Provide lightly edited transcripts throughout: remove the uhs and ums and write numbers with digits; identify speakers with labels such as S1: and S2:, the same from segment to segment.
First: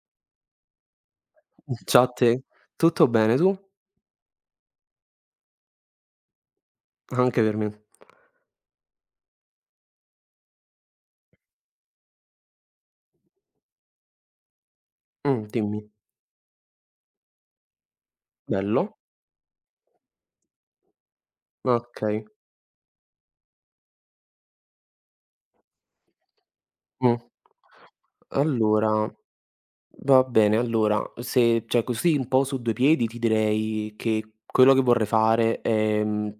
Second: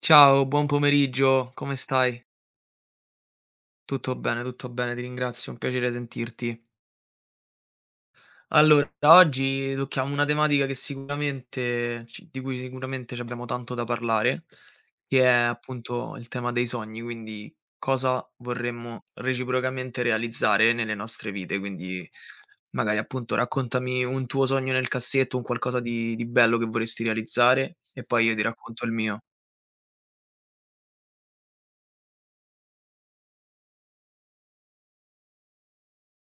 S1: Ciao, buon pomeriggio, come
S2: Ciao a
S1: stai?
S2: te. Tutto bene, tu?
S1: Tutto bene, ti ringrazio, è un piacere sentirti.
S2: Anche per me.
S1: Allora, oggi tocchiamo una tematica che di cui sicuramente ci abbiamo tanto da parlare, che è
S2: Dimmi.
S1: appunto il tema dei sogni, quindi cosa
S2: Bello.
S1: vorremmo reciprocamente realizzare nelle nostre vite. Quindi
S2: Okay.
S1: magari appunto raccontami un tuo sogno nel cassetto, un qualcosa di bello che vorresti
S2: Mh.
S1: realizzare e poi io ti racconto il
S2: Allora.
S1: mio.
S2: Va bene, allora, se cioè così un po' su due piedi ti direi che quello che vorrei fare è,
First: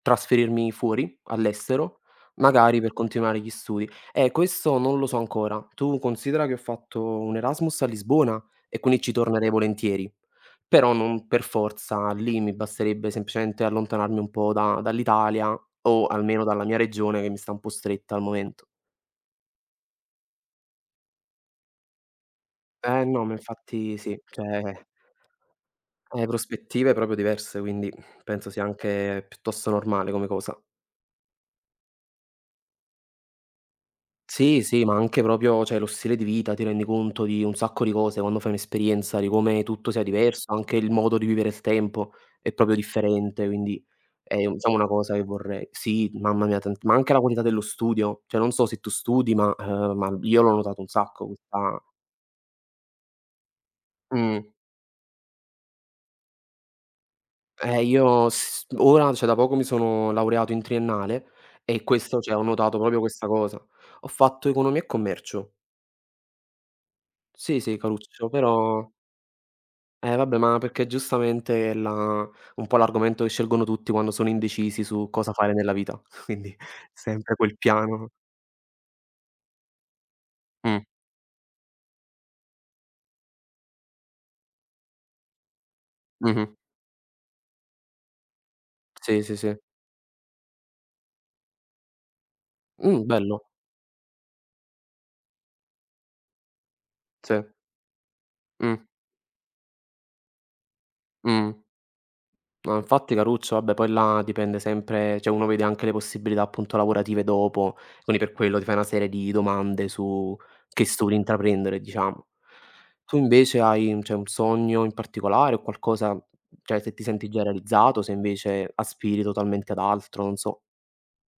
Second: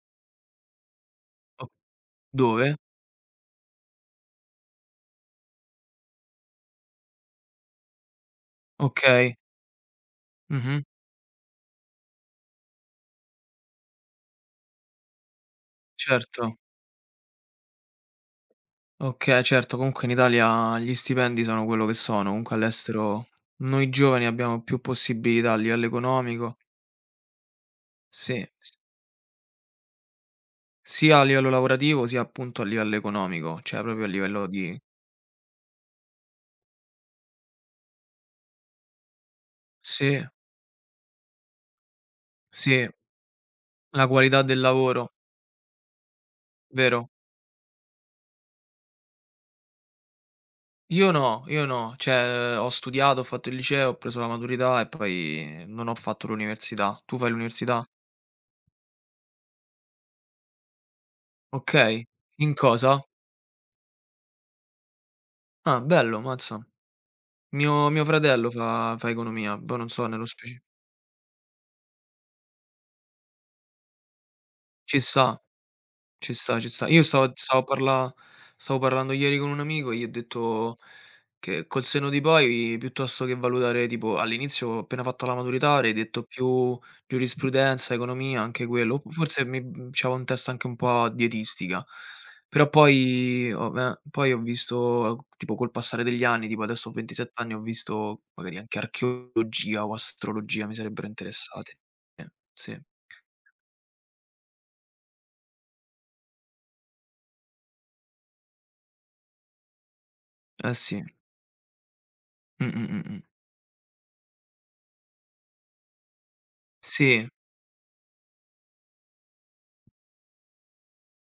S2: trasferirmi fuori,
S1: O-
S2: all'estero,
S1: Dove?
S2: magari per continuare gli studi. Questo non lo so ancora. Tu considera che ho fatto un Erasmus a Lisbona e quindi
S1: Ok,
S2: ci tornerei volentieri,
S1: mhm,
S2: però non per forza lì, mi basterebbe semplicemente allontanarmi un po' da dall'Italia o almeno
S1: certo.
S2: dalla mia regione che mi sta un po' stretta al momento.
S1: Okay, certo, comunque in Italia gli stipendi sono quello che sono, comunque
S2: Eh no,
S1: all'estero
S2: ma
S1: noi
S2: infatti sì,
S1: giovani abbiamo
S2: cioè
S1: più possibilità a livello economico
S2: Prospettive proprio diverse, quindi
S1: sì,
S2: penso sia
S1: s
S2: anche piuttosto normale come cosa.
S1: sia a livello lavorativo, sia appunto a livello economico, cioè proprio a livello
S2: Sì,
S1: di
S2: sì, ma anche proprio, cioè, lo stile di vita, ti rendi conto di un sacco di cose quando fai un'esperienza, di come tutto sia
S1: sì,
S2: diverso, anche il modo di vivere il tempo è proprio
S1: sì,
S2: differente, quindi
S1: la qualità
S2: è un
S1: del
S2: diciamo una
S1: lavoro,
S2: cosa che vorrei sì, mamma mia, tant ma
S1: vero.
S2: anche la qualità dello studio, cioè non so se tu studi, ma io l'ho notato un sacco
S1: Io
S2: questa
S1: no, cioè ho studiato, ho fatto il liceo, ho preso la
S2: mh.
S1: maturità e poi non ho fatto l'università. Tu fai l'università?
S2: Io s ora, cioè da poco mi sono laureato in triennale e
S1: Okay.
S2: questo cioè, ho
S1: In
S2: notato proprio
S1: cosa?
S2: questa cosa. Ho fatto economia e commercio.
S1: Ah, bello, mazza.
S2: Sì, sì,
S1: Mio
S2: caruccio,
S1: fratello
S2: però
S1: fa economia, poi non so
S2: eh
S1: nello
S2: vabbè, ma
S1: speci
S2: perché giustamente è la un po' l'argomento che scelgono tutti quando sono indecisi
S1: ci
S2: su cosa
S1: sta.
S2: fare nella vita,
S1: Ci
S2: quindi
S1: sta, ci sta. Io stavo
S2: sempre quel
S1: stavo
S2: piano.
S1: parla stavo parlando ieri con un amico e gli ho detto
S2: Mh,
S1: che col senno di poi, piuttosto che valutare tipo all'inizio ho appena fatto la maturità, avrei detto
S2: mh-mh.
S1: più giurisprudenza, economia, anche quello.
S2: Sì, sì,
S1: Forse
S2: sì.
S1: c'avevo in testa anche un po' dietistica, però
S2: Bello.
S1: poi ho me poi ho visto tipo col passare degli anni, tipo adesso ho 27
S2: Sì.
S1: anni, ho visto magari
S2: Mh,
S1: anche archeologia o astrologia mi sarebbero
S2: mh.
S1: interessate. Eh,
S2: No,
S1: sì.
S2: infatti Caruccio, vabbè poi là dipende sempre cioè uno vede anche le possibilità appunto lavorative dopo, quindi per quello ti fai una serie di domande su
S1: Eh
S2: che
S1: sì.
S2: studi intraprendere, diciamo.
S1: Mh, mh, mh,
S2: Tu
S1: mh.
S2: invece hai cioè un sogno in particolare o qualcosa cioè se ti
S1: Sì.
S2: senti già realizzato, se invece aspiri totalmente ad altro, non so.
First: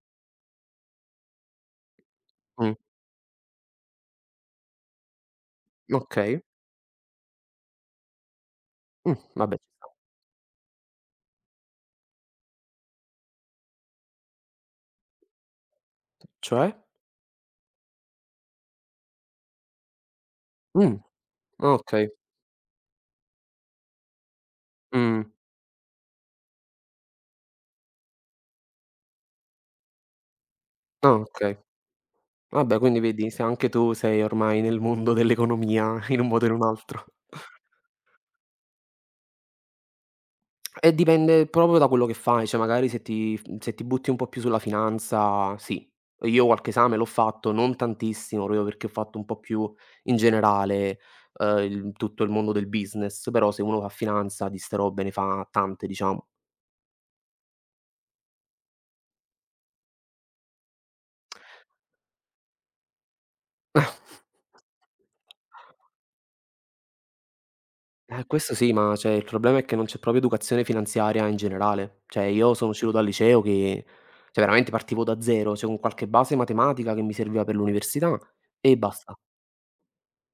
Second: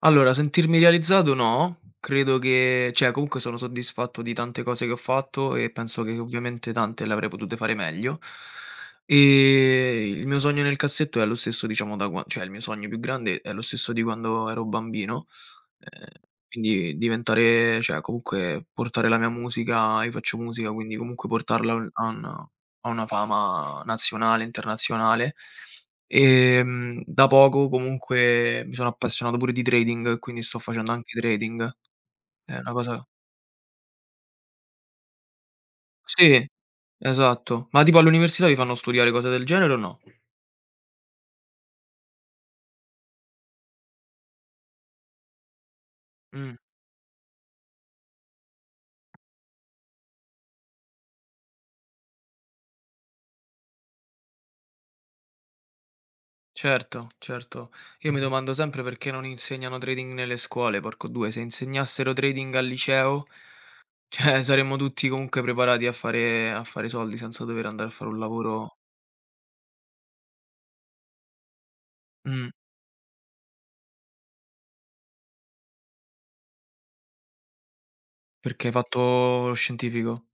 S1: Allora, sentirmi realizzato no, credo
S2: Mh,
S1: che cioè comunque sono soddisfatto di tante cose che ho fatto e penso che
S2: okay.
S1: ovviamente tante le avrei potute fare meglio.
S2: Vabbè ci sta.
S1: E il mio sogno nel cassetto è lo stesso diciamo da qua, cioè il mio sogno più grande è lo stesso di quando ero bambino. Ehm,
S2: Cioè?
S1: quindi diventare, cioè comunque portare la mia musica, io faccio musica, quindi
S2: Mh,
S1: comunque portarla a un
S2: okay.
S1: a un a una fama nazionale,
S2: Mh,
S1: internazionale. Da poco comunque mi sono appassionato pure di trading, quindi sto facendo
S2: ah
S1: anche
S2: okay.
S1: trading. È una
S2: Vabbè quindi
S1: cosa
S2: vedi se anche tu sei ormai nel mondo dell'economia in un modo
S1: Sì,
S2: o in un altro.
S1: esatto. Ma tipo all'università vi fanno studiare cose del genere o no?
S2: E dipende proprio da quello che fai, cioè magari se ti butti un po' più sulla finanza, sì. Io
S1: Mh,
S2: qualche esame l'ho fatto, non tantissimo, proprio perché ho fatto un po' più in generale, il mondo del business, però se uno fa finanza di ste robe ne fa tante, diciamo.
S1: certo, certo. Io mi domando sempre perché non insegnano trading nelle scuole, porco 2. Se insegnassero trading al liceo, cioè, saremmo tutti comunque preparati a fare soldi senza dover andare a fare un
S2: Questo sì,
S1: lavoro.
S2: ma cioè il problema è che non c'è proprio educazione finanziaria in generale. Cioè
S1: Mh,
S2: io sono uscito dal liceo che cioè veramente partivo da 0, cioè con qualche base matematica che mi serviva per l'università
S1: perché hai
S2: e basta.
S1: fatto lo scientifico?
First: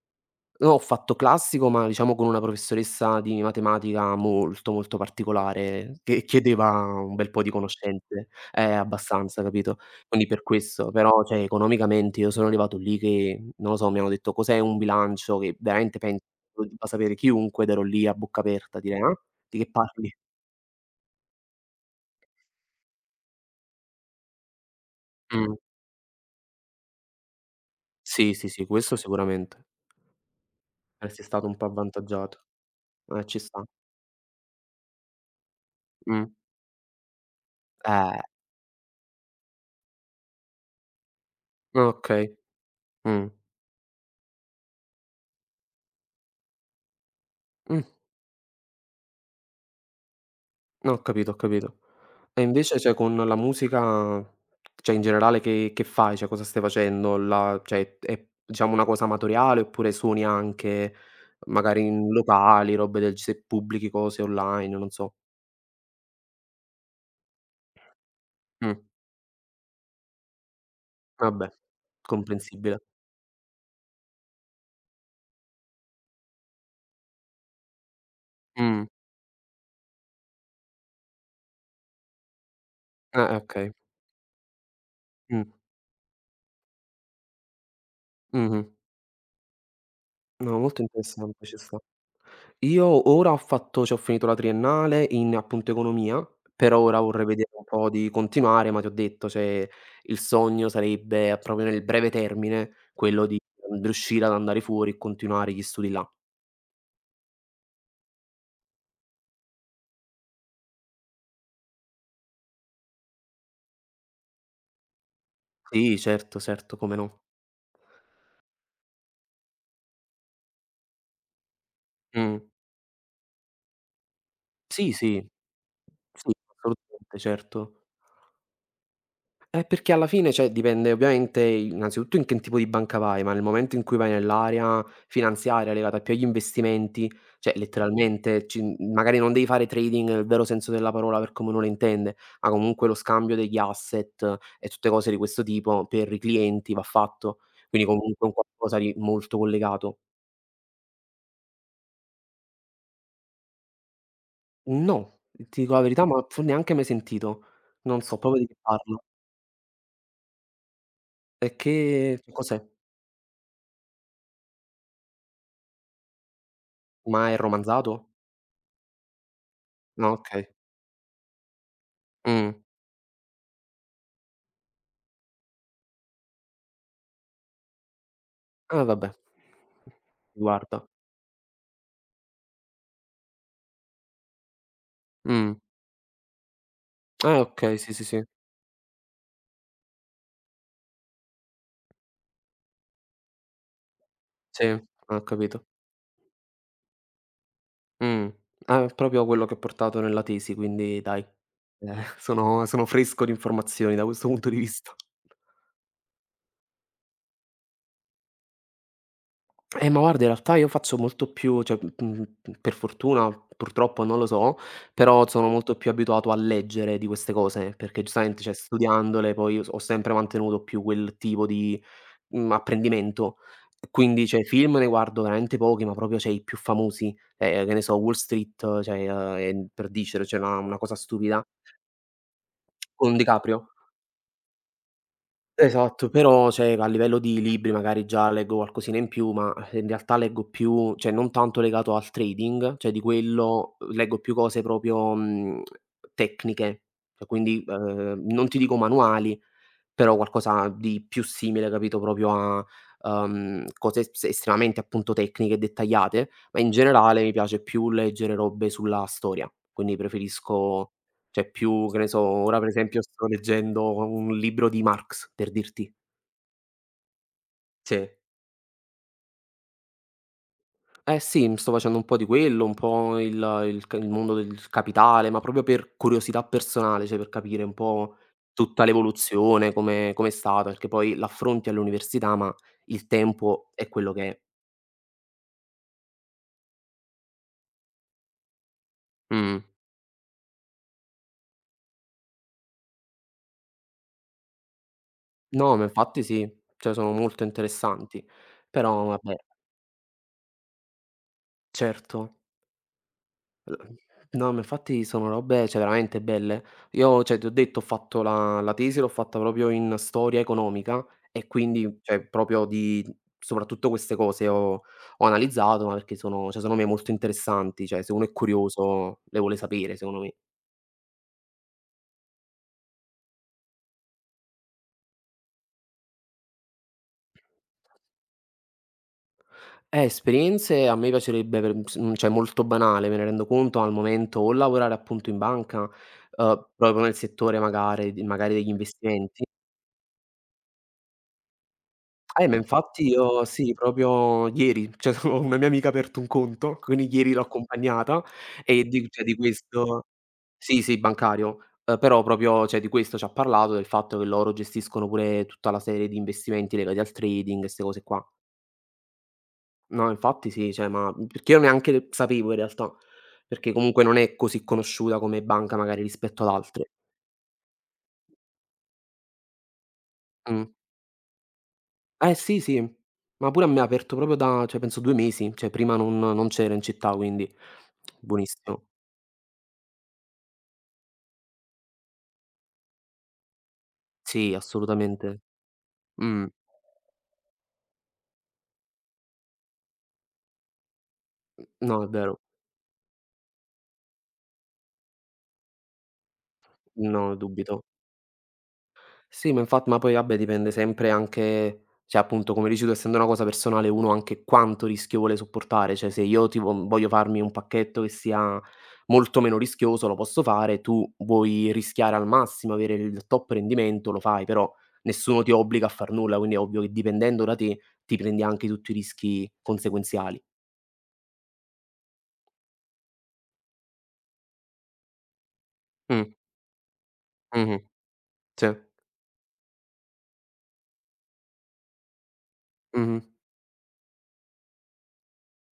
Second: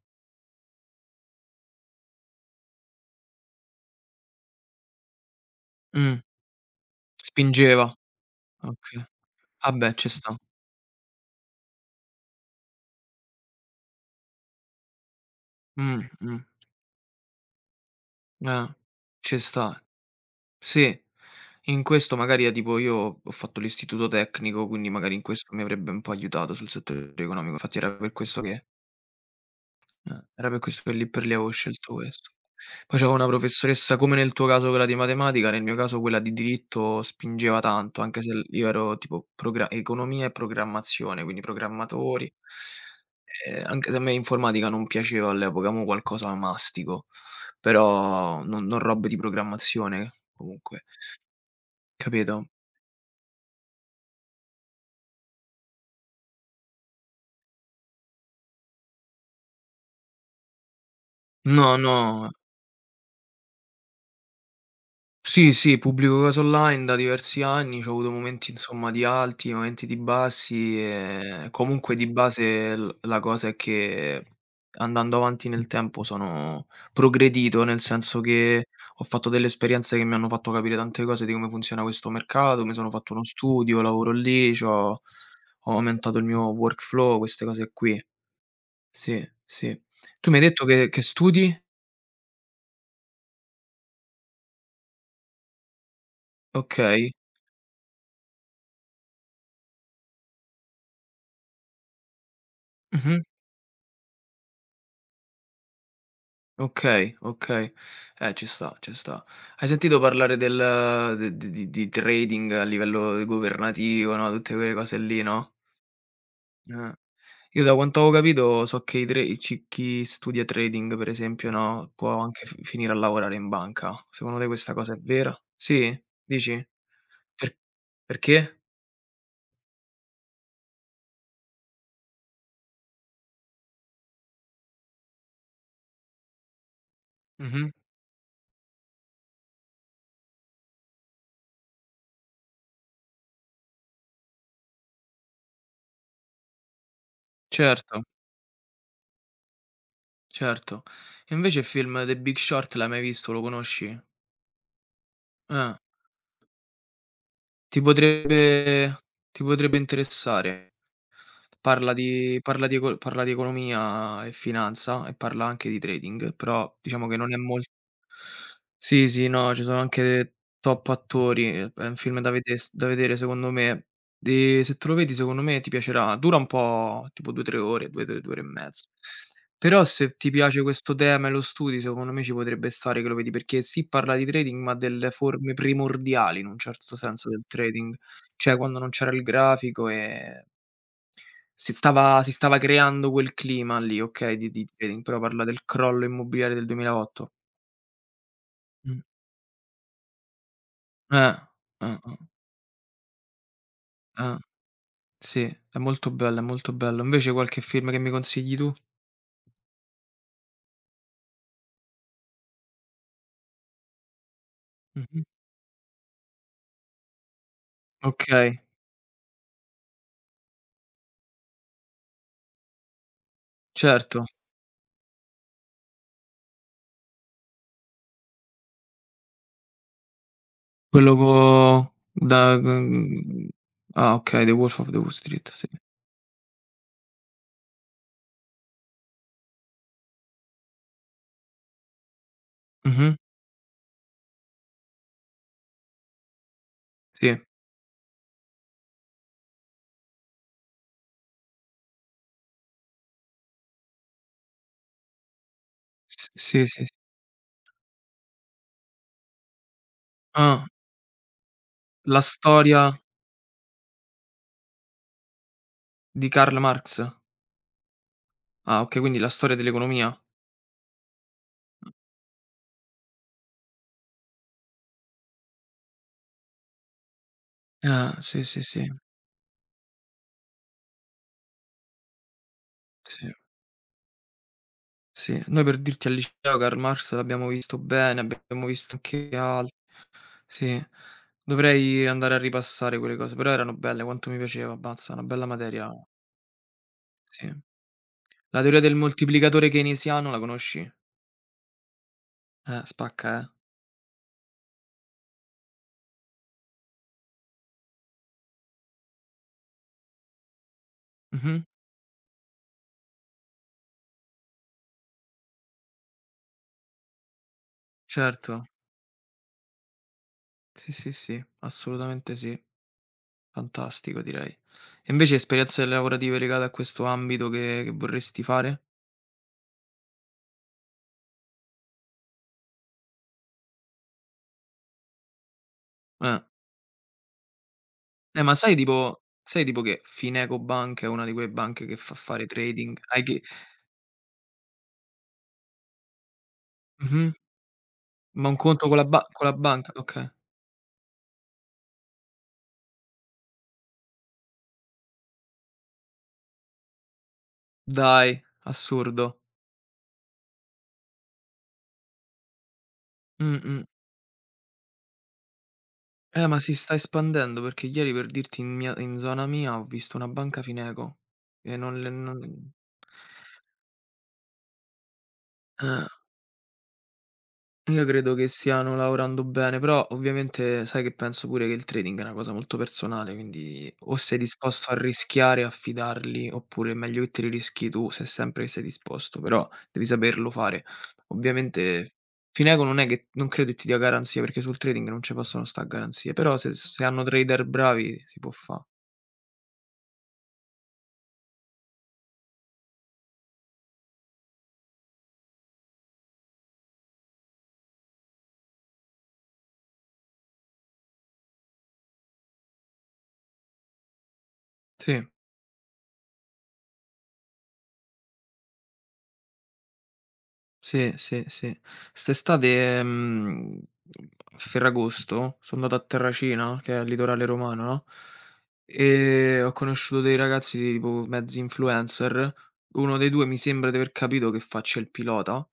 S2: No, ho fatto classico, ma diciamo con una professoressa di matematica molto, molto particolare,
S1: Mh,
S2: che chiedeva un bel po' di
S1: spingeva.
S2: conoscenze.
S1: Okay.
S2: Abbastanza, capito?
S1: Vabbè, ci
S2: Quindi
S1: sta.
S2: per questo. Però, cioè, economicamente io sono arrivato lì che, non lo so, mi hanno detto: "Cos'è un bilancio?" Che veramente
S1: Mh,
S2: penso
S1: mh,
S2: lo debba sapere chiunque ed ero lì a bocca
S1: eh,
S2: aperta a dire: "Ah?
S1: ci
S2: Di che
S1: sta.
S2: parli?"
S1: Sì. In questo magari, tipo io ho fatto l'istituto tecnico, quindi magari in
S2: Mh.
S1: questo mi avrebbe un po' aiutato sul settore economico, infatti era per
S2: Sì,
S1: questo
S2: sì, sì,
S1: che.
S2: questo sicuramente.
S1: Era per questo che lì
S2: Saresti
S1: per lì
S2: stato
S1: avevo
S2: un po'
S1: scelto questo.
S2: avvantaggiato.
S1: Poi c'avevo una
S2: Ci sta.
S1: professoressa, come nel tuo caso quella di matematica, nel mio caso quella
S2: Mh.
S1: di diritto spingeva tanto,
S2: Eh.
S1: anche se l io ero tipo progra economia e programmazione, quindi programmatori,
S2: Okay. Mh.
S1: anche se a me informatica non piaceva all'epoca, mo' qualcosa mastico,
S2: Mh.
S1: però non robe di programmazione comunque,
S2: No, ho capito, ho capito. E
S1: capito?
S2: invece, cioè, con la musica, cioè in generale che fai? Cioè, cosa stai facendo? La cioè, è diciamo una cosa amatoriale oppure suoni anche
S1: No,
S2: magari in
S1: no.
S2: locali, robe del g se pubblichi cose online, non so.
S1: Sì, sì, pubblico cose online da diversi anni, c'ho avuto momenti
S2: Mh,
S1: insomma di alti, momenti di bassi
S2: vabbè,
S1: e comunque di base
S2: comprensibile.
S1: l la cosa è che andando avanti nel tempo sono progredito, nel senso che
S2: Mh,
S1: ho fatto delle esperienze che mi hanno fatto capire tante cose di come funziona questo mercato, mi sono fatto uno
S2: okay.
S1: studio, lavoro lì, c'ho
S2: Mh,
S1: ho aumentato il mio workflow, queste cose qui.
S2: mh-mh.
S1: Sì, sì. Tu mi hai
S2: No,
S1: detto
S2: molto
S1: che
S2: interessante,
S1: studi?
S2: ci sta. Io ora ho fatto cioè ho finito la triennale in appunto economia, per ora
S1: Okay.
S2: vorrei vedere un po' di continuare, ma ti ho detto, cioè il sogno sarebbe proprio nel breve termine
S1: Mh-mh.
S2: quello di riuscire ad andare fuori e continuare gli studi là.
S1: Okay, okay. Ci sta, ci sta. Hai sentito parlare del de di trading a livello governativo, no, tutte quelle cose lì, no,
S2: Sì, certo, certo,
S1: eh.
S2: come no.
S1: Io da quanto ho capito so che i tra i ci chi studia trading, per esempio, no, può
S2: Mh.
S1: anche fi finire a lavorare in banca. Secondo te questa
S2: Sì,
S1: cosa è
S2: sì,
S1: vera? Sì?
S2: sì,
S1: Dici?
S2: assolutamente,
S1: Per
S2: certo.
S1: perché?
S2: Perché alla fine, cioè, dipende ovviamente innanzitutto in che tipo di banca vai, ma nel momento in cui vai nell'area finanziaria legata più agli investimenti, cioè
S1: Mh-mh.
S2: letteralmente magari non devi fare trading nel vero senso della parola per come uno la intende, ma comunque lo scambio degli asset e tutte cose di questo tipo per i clienti va fatto, quindi
S1: Certo,
S2: comunque un qualcosa di molto collegato.
S1: certo. E invece il film The Big Short l'hai mai visto? Lo conosci?
S2: No, ti dico
S1: Eh.
S2: la verità, ma fo neanche mai sentito.
S1: Ti
S2: Non so proprio di che parla.
S1: potrebbe ti potrebbe interessare.
S2: E
S1: Parla
S2: che
S1: di
S2: cos'è?
S1: parla di eco parla di economia e finanza e parla anche di trading, però diciamo che
S2: Ma
S1: non
S2: è
S1: è mol
S2: romanzato?
S1: Sì, sì, no, ci sono
S2: Ah,
S1: anche
S2: okay.
S1: top attori, è un film da
S2: Mh.
S1: vedes da vedere secondo me. Se te lo vedi secondo me ti piacerà. Dura un po', tipo 2, 3 ore, 2, 2, 2 ore e
S2: Ah
S1: mezzo.
S2: vabbè.
S1: Però se ti piace
S2: Guarda.
S1: questo tema e lo studi, secondo me ci potrebbe stare che lo vedi, perché sì, parla di trading, ma delle
S2: Mh.
S1: forme primordiali in un certo senso
S2: Ah
S1: del
S2: okay, sì,
S1: trading,
S2: sì, sì.
S1: cioè quando non c'era il grafico e si stava creando quel clima lì, okay, di
S2: Sì,
S1: trading, però
S2: ho
S1: parla del
S2: capito.
S1: crollo immobiliare del 2008.
S2: Mh. Ah, è
S1: Mh.
S2: proprio quello che ho portato nella tesi, quindi dai,
S1: Eh. Eh,
S2: eh,
S1: eh,
S2: sono fresco di informazioni da questo
S1: eh.
S2: punto di vista.
S1: Sì, è molto bello, è molto bello. Invece qualche film che mi consigli tu?
S2: Ma guarda in realtà io faccio molto più cioè, per fortuna, purtroppo non lo so,
S1: Mh-mh.
S2: però sono molto più abituato a leggere di queste cose, perché giustamente, cioè
S1: Okay,
S2: studiandole poi io s ho sempre mantenuto più quel tipo di apprendimento. Quindi,
S1: certo.
S2: cioè, film ne guardo veramente pochi, ma proprio, cioè, i più famosi, che ne so, Wall Street, cioè, è per dicere, cioè, una cosa
S1: Quello co
S2: stupida,
S1: da
S2: con
S1: mhmm,
S2: DiCaprio.
S1: Ah, okay, The Wolf of the Wall Street, sì.
S2: Esatto, però, cioè, a livello di libri magari già leggo qualcosina in più, ma in realtà leggo più cioè, non tanto legato al trading, cioè di
S1: Mh-mh.
S2: quello leggo più cose proprio, tecniche, cioè
S1: Sì.
S2: quindi, non ti dico manuali. Però qualcosa di più simile, capito, proprio a, cose s estremamente appunto tecniche e
S1: S
S2: dettagliate, ma
S1: sì,
S2: in
S1: sì, sì.
S2: generale mi piace più leggere robe sulla storia, quindi
S1: Ah,
S2: preferisco cioè più che ne so,
S1: la
S2: ora per
S1: storia
S2: esempio sto leggendo un libro di Marx, per dirti.
S1: di Karl Marx?
S2: Sì.
S1: Ah, okay, quindi la storia dell'economia.
S2: Eh sì, m sto facendo un po' di quello, un po' il mondo del capitale, ma proprio per curiosità personale, cioè per capire un
S1: Ah,
S2: po'
S1: sì, sì,
S2: tutta
S1: sì.
S2: l'evoluzione, come com'è stata, perché poi l'affronti all'università, ma il
S1: Sì.
S2: tempo è quello che è.
S1: Sì, noi per dirti al liceo Karl Marx l'abbiamo visto bene, abbiamo visto anche
S2: Mh.
S1: al sì, dovrei andare a ripassare quelle cose, però erano belle, quanto mi piaceva, abbazza, una bella
S2: No, ma
S1: materia,
S2: infatti sì, cioè sono molto
S1: sì.
S2: interessanti.
S1: La teoria del
S2: Però vabbè,
S1: moltiplicatore keynesiano la conosci?
S2: certo.
S1: Spacca, eh.
S2: No, ma infatti sono robe, cioè, veramente belle. Io, cioè, ti ho detto, ho fatto la tesi, l'ho fatta proprio in storia economica e
S1: Mh-mh,
S2: quindi, cioè, proprio di soprattutto queste cose ho analizzato, ma perché sono cioè, secondo me molto interessanti, cioè, se uno è
S1: certo.
S2: curioso le vuole sapere, secondo me.
S1: Sì, sì, sì, assolutamente sì, fantastico direi. E invece esperienze lavorative legate a questo ambito che vorresti fare?
S2: Esperienze a me piacerebbe cioè, molto banale, me ne rendo conto al momento, o lavorare appunto in banca,
S1: Eh.
S2: proprio nel settore magari di magari
S1: Ma
S2: degli
S1: sai tipo
S2: investimenti.
S1: sai tipo che Finecobank è una di quelle banche che fa fare
S2: Ma
S1: trading?
S2: infatti
S1: Hai che
S2: io sì, proprio ieri, cioè ho una mia amica aperto un conto, quindi
S1: Mh-mh,
S2: ieri l'ho accompagnata
S1: ma un
S2: e
S1: conto con la ba
S2: di
S1: con la banca?
S2: questo
S1: Okay.
S2: sì, sì, bancario, però proprio cioè di questo ci ha parlato, del fatto che loro gestiscono pure tutta la serie di investimenti legati al trading e 'ste cose qua.
S1: Dai, assurdo.
S2: No, infatti sì, cioè ma perché io neanche sapevo in realtà, perché
S1: Mh-mh.
S2: comunque non è così conosciuta come banca magari rispetto ad
S1: Ma si
S2: altre.
S1: sta espandendo perché ieri per dirti in zona mia ho visto una banca
S2: Mh.
S1: Fineco e non le
S2: Eh sì,
S1: non
S2: sì, ma pure a me ha aperto proprio da cioè penso 2 mesi, cioè prima
S1: eh.
S2: non c'era in città quindi
S1: Io credo che
S2: buonissimo.
S1: stiano lavorando bene, però ovviamente sai che penso pure che il trading è una cosa molto personale, quindi o sei
S2: Sì,
S1: disposto a
S2: assolutamente.
S1: rischiare e
S2: Mh.
S1: affidarli, oppure è meglio che te li rischi tu, se sempre che sei disposto, però devi saperlo fare.
S2: No, è
S1: Ovviamente
S2: vero.
S1: Fineco non è che non credo che ti dia garanzie, perché sul trading non ci possono sta' garanzie, però se hanno
S2: No,
S1: trader
S2: dubito.
S1: bravi si può fa'.
S2: Sì, ma poi vabbè dipende sempre anche cioè appunto come dici tu, essendo una cosa personale uno anche quanto rischio vuole sopportare, cioè se io ti vo voglio farmi un pacchetto che sia molto meno rischioso lo posso fare, tu vuoi rischiare al massimo, avere il top rendimento, lo fai, però
S1: Sì.
S2: nessuno ti obbliga a far nulla, quindi è ovvio che dipendendo da te, ti prendi anche tutti i rischi conseguenziali.
S1: Sì, sì, sì. St'estate, a Ferragosto so andato a
S2: Mh,
S1: Terracina, che è il litorale
S2: mh-mh,
S1: romano, no,
S2: sì,
S1: e ho conosciuto dei ragazzi tipo mezzi influencer. Uno
S2: mh-mh,
S1: dei 2 mi sembra di aver capito che faccia il pilota.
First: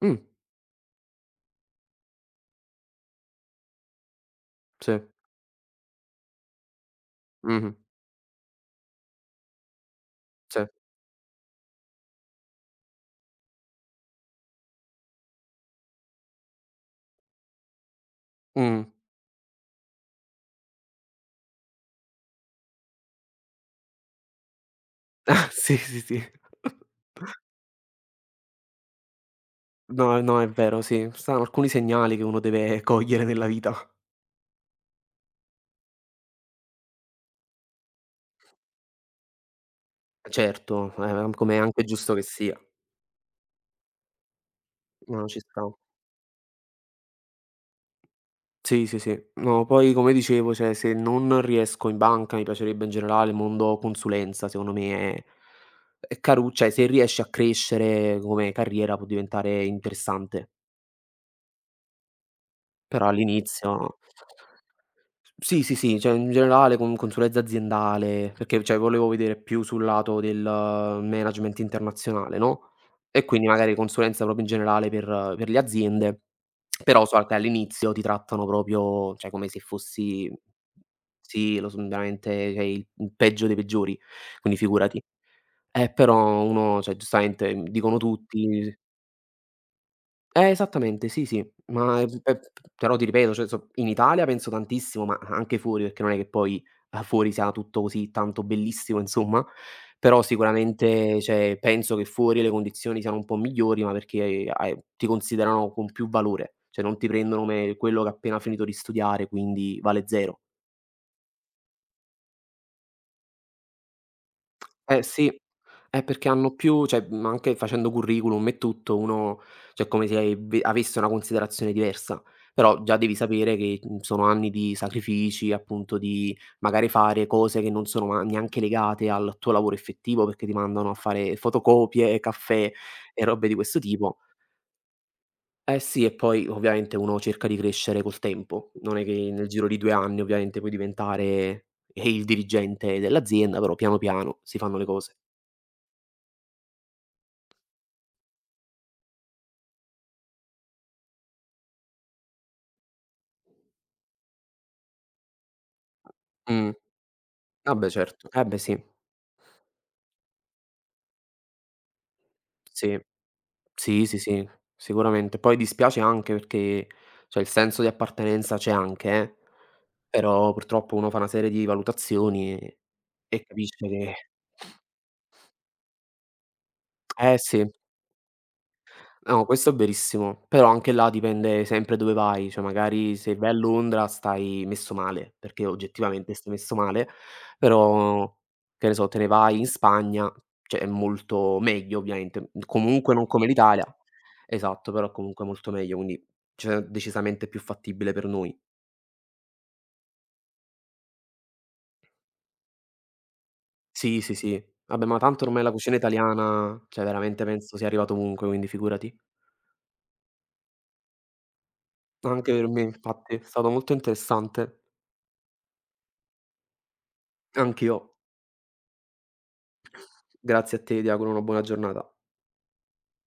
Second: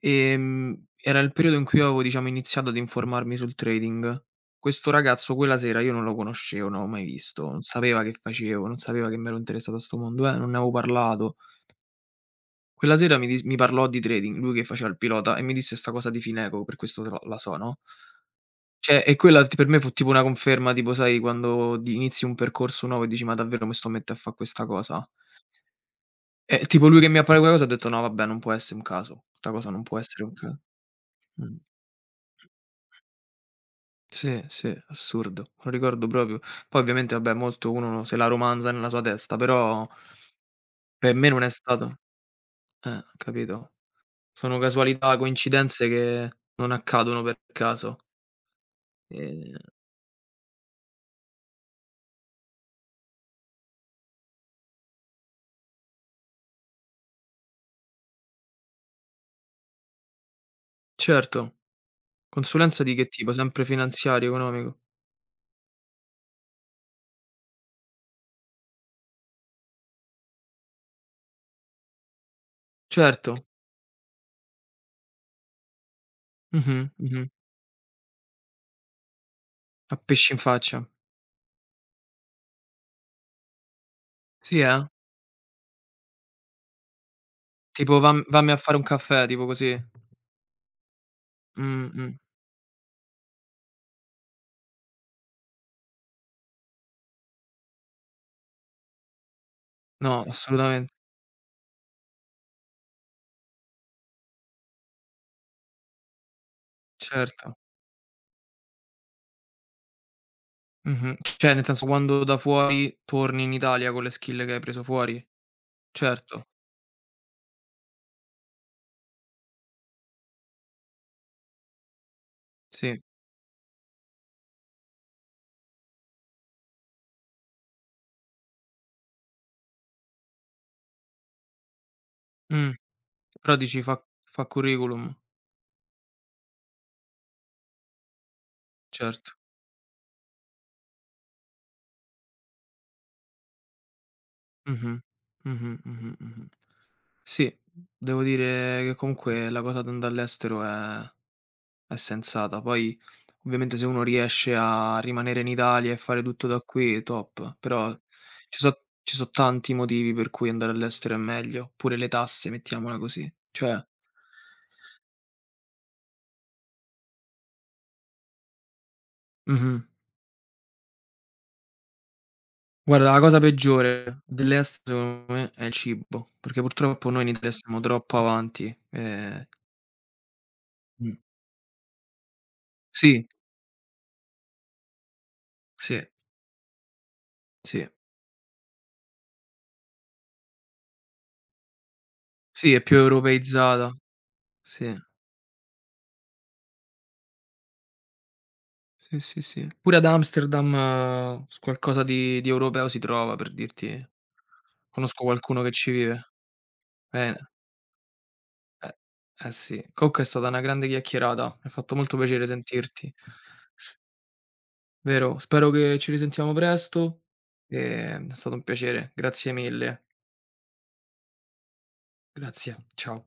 S2: mh,
S1: Era il periodo in cui avevo, diciamo, iniziato ad informarmi sul trading. Questo
S2: sì,
S1: ragazzo quella sera io non lo conoscevo, non l'avevo mai visto, non
S2: mh-mh,
S1: sapeva che facevo, non sapeva che mi ero interessato a 'sto mondo, non ne
S2: sì,
S1: avevo parlato. Quella sera mi parlò di trading, lui che faceva il pilota e mi disse 'sta cosa di Fineco, per questo te la so, no,
S2: mh.
S1: cioè e quella t per me fu tipo una conferma, tipo sai quando di inizi un percorso nuovo e dici: "Ma davvero mi sto a mette a fa questa cosa?"
S2: Sì, sì, sì.
S1: E tipo lui che mi ha parlato di quella cosa ho detto: "No, vabbè, non può esse un caso, 'sta cosa non può
S2: No,
S1: essere un
S2: no, è
S1: ca"
S2: vero, sì. Ci stanno
S1: Mh.
S2: alcuni segnali che uno deve cogliere nella vita.
S1: Sì, sì, assurdo, lo ricordo proprio. Poi ovviamente vabbè, molto uno se la romanza nella sua testa, però
S2: Certo,
S1: per me non è
S2: come è anche
S1: stato,
S2: giusto che sia.
S1: capito? Sono casualità,
S2: No, ci sta.
S1: coincidenze che non accadono per caso.
S2: Sì, sì, sì.
S1: Ehm,
S2: No, poi come dicevo, cioè se non riesco in banca, mi piacerebbe in generale il mondo consulenza, secondo me è caru cioè se riesci a crescere come carriera può diventare interessante,
S1: certo. Consulenza di
S2: però
S1: che tipo? Sempre
S2: all'inizio.
S1: finanziario, economico?
S2: Sì, sì, sì, cioè in generale con consulenza aziendale, perché cioè volevo vedere più sul lato del management internazionale, no, e quindi
S1: Certo.
S2: magari consulenza proprio in generale per le aziende,
S1: Mh-mh,
S2: però so
S1: mh-mh.
S2: che all'inizio ti trattano proprio cioè come se
S1: A
S2: fossi
S1: pesci in faccia.
S2: sì, lo son veramente cioè il peggio dei peggiori, quindi
S1: Sì, eh?
S2: figurati. Però uno cioè giustamente,
S1: Tipo
S2: dicono
S1: vammi a fare
S2: tutti
S1: un caffè, tipo così.
S2: esattamente, sì, sì,
S1: Mh,
S2: ma,
S1: mh.
S2: pe p però ti ripeto, cioè so in Italia penso tantissimo, ma anche fuori, perché non è che poi, fuori sia tutto così tanto bellissimo, insomma, però
S1: No, assolutamente.
S2: sicuramente, cioè, penso che fuori le condizioni siano un po' migliori, ma perché hai ti considerano con più valore, cioè non ti prendono
S1: Certo.
S2: come quello che ha appena finito di studiare, quindi vale 0.
S1: Mh-mh. Cioè, nel senso quando da fuori torni in Italia con le skill che hai preso
S2: Eh
S1: fuori.
S2: sì, perché
S1: Certo,
S2: hanno più cioè, anche facendo curriculum e tutto uno cioè è come se hai ve avesse una considerazione diversa, però già
S1: sì.
S2: devi sapere che, sono anni di sacrifici, appunto di magari fare cose che non sono ma neanche legate al tuo lavoro effettivo, perché ti mandano a fare fotocopie, caffè
S1: Mh.
S2: e robe di
S1: Però
S2: questo
S1: dici fa
S2: tipo.
S1: fa curriculum.
S2: Eh sì, e poi ovviamente uno cerca di crescere col tempo, non è che
S1: Certo.
S2: nel giro di 2 anni ovviamente puoi diventare il dirigente dell'azienda, però piano piano si fanno le
S1: Mh-mh.
S2: cose.
S1: Mh-mh, mh-mh, mh-mh. Sì, devo dire che comunque la cosa d'andà all'estero è sensata. Poi ovviamente se uno riesce a rimanere in Italia e fare tutto da
S2: Mh.
S1: qui, top,
S2: Ah beh
S1: però
S2: certo, eh beh
S1: ci
S2: sì,
S1: so ci so tanti motivi per cui andare all'estero è meglio, pure le tasse, mettiamola
S2: sì,
S1: così. Cioè,
S2: sì, sì, sì, sicuramente. Poi dispiace anche perché, cioè il senso di appartenenza c'è anche
S1: mh-mh.
S2: però purtroppo uno fa una serie di valutazioni e
S1: Guarda, la cosa
S2: capisce che
S1: peggiore dell'estero secondo me è il cibo, perché purtroppo noi in
S2: eh
S1: Italia
S2: sì,
S1: siamo troppo avanti,
S2: no questo è verissimo, però anche là
S1: mh.
S2: dipende sempre dove vai, cioè magari
S1: Sì,
S2: se vai a Londra stai messo male, perché
S1: sì,
S2: oggettivamente stai messo male,
S1: sì.
S2: però che ne so, te ne vai in Spagna, cioè è molto meglio ovviamente,
S1: Sì, è più
S2: comunque non come l'Italia.
S1: europeizzata.
S2: Esatto,
S1: Sì,
S2: però comunque molto meglio, quindi cioè decisamente più fattibile per noi.
S1: sì, sì, sì. Pure ad Amsterdam s qualcosa di europeo si trova, per dirti.
S2: Sì, sì, sì. Vabbè, ma
S1: Conosco
S2: tanto
S1: qualcuno
S2: ormai la
S1: che ci
S2: cucina
S1: vive.
S2: italiana, cioè
S1: Eh,
S2: veramente penso sia arrivata ovunque, quindi
S1: eh,
S2: figurati.
S1: eh, sì. Comunque è stata una grande chiacchierata, mi ha fatto molto piacere
S2: Anche per me
S1: sentirti,
S2: infatti, è stato molto interessante.
S1: vero? Spero che ci risentiamo presto,
S2: Anch'io.
S1: è stato un piacere. Grazie mille.
S2: Grazie a te, ti auguro una buona giornata.
S1: Grazie, ciao.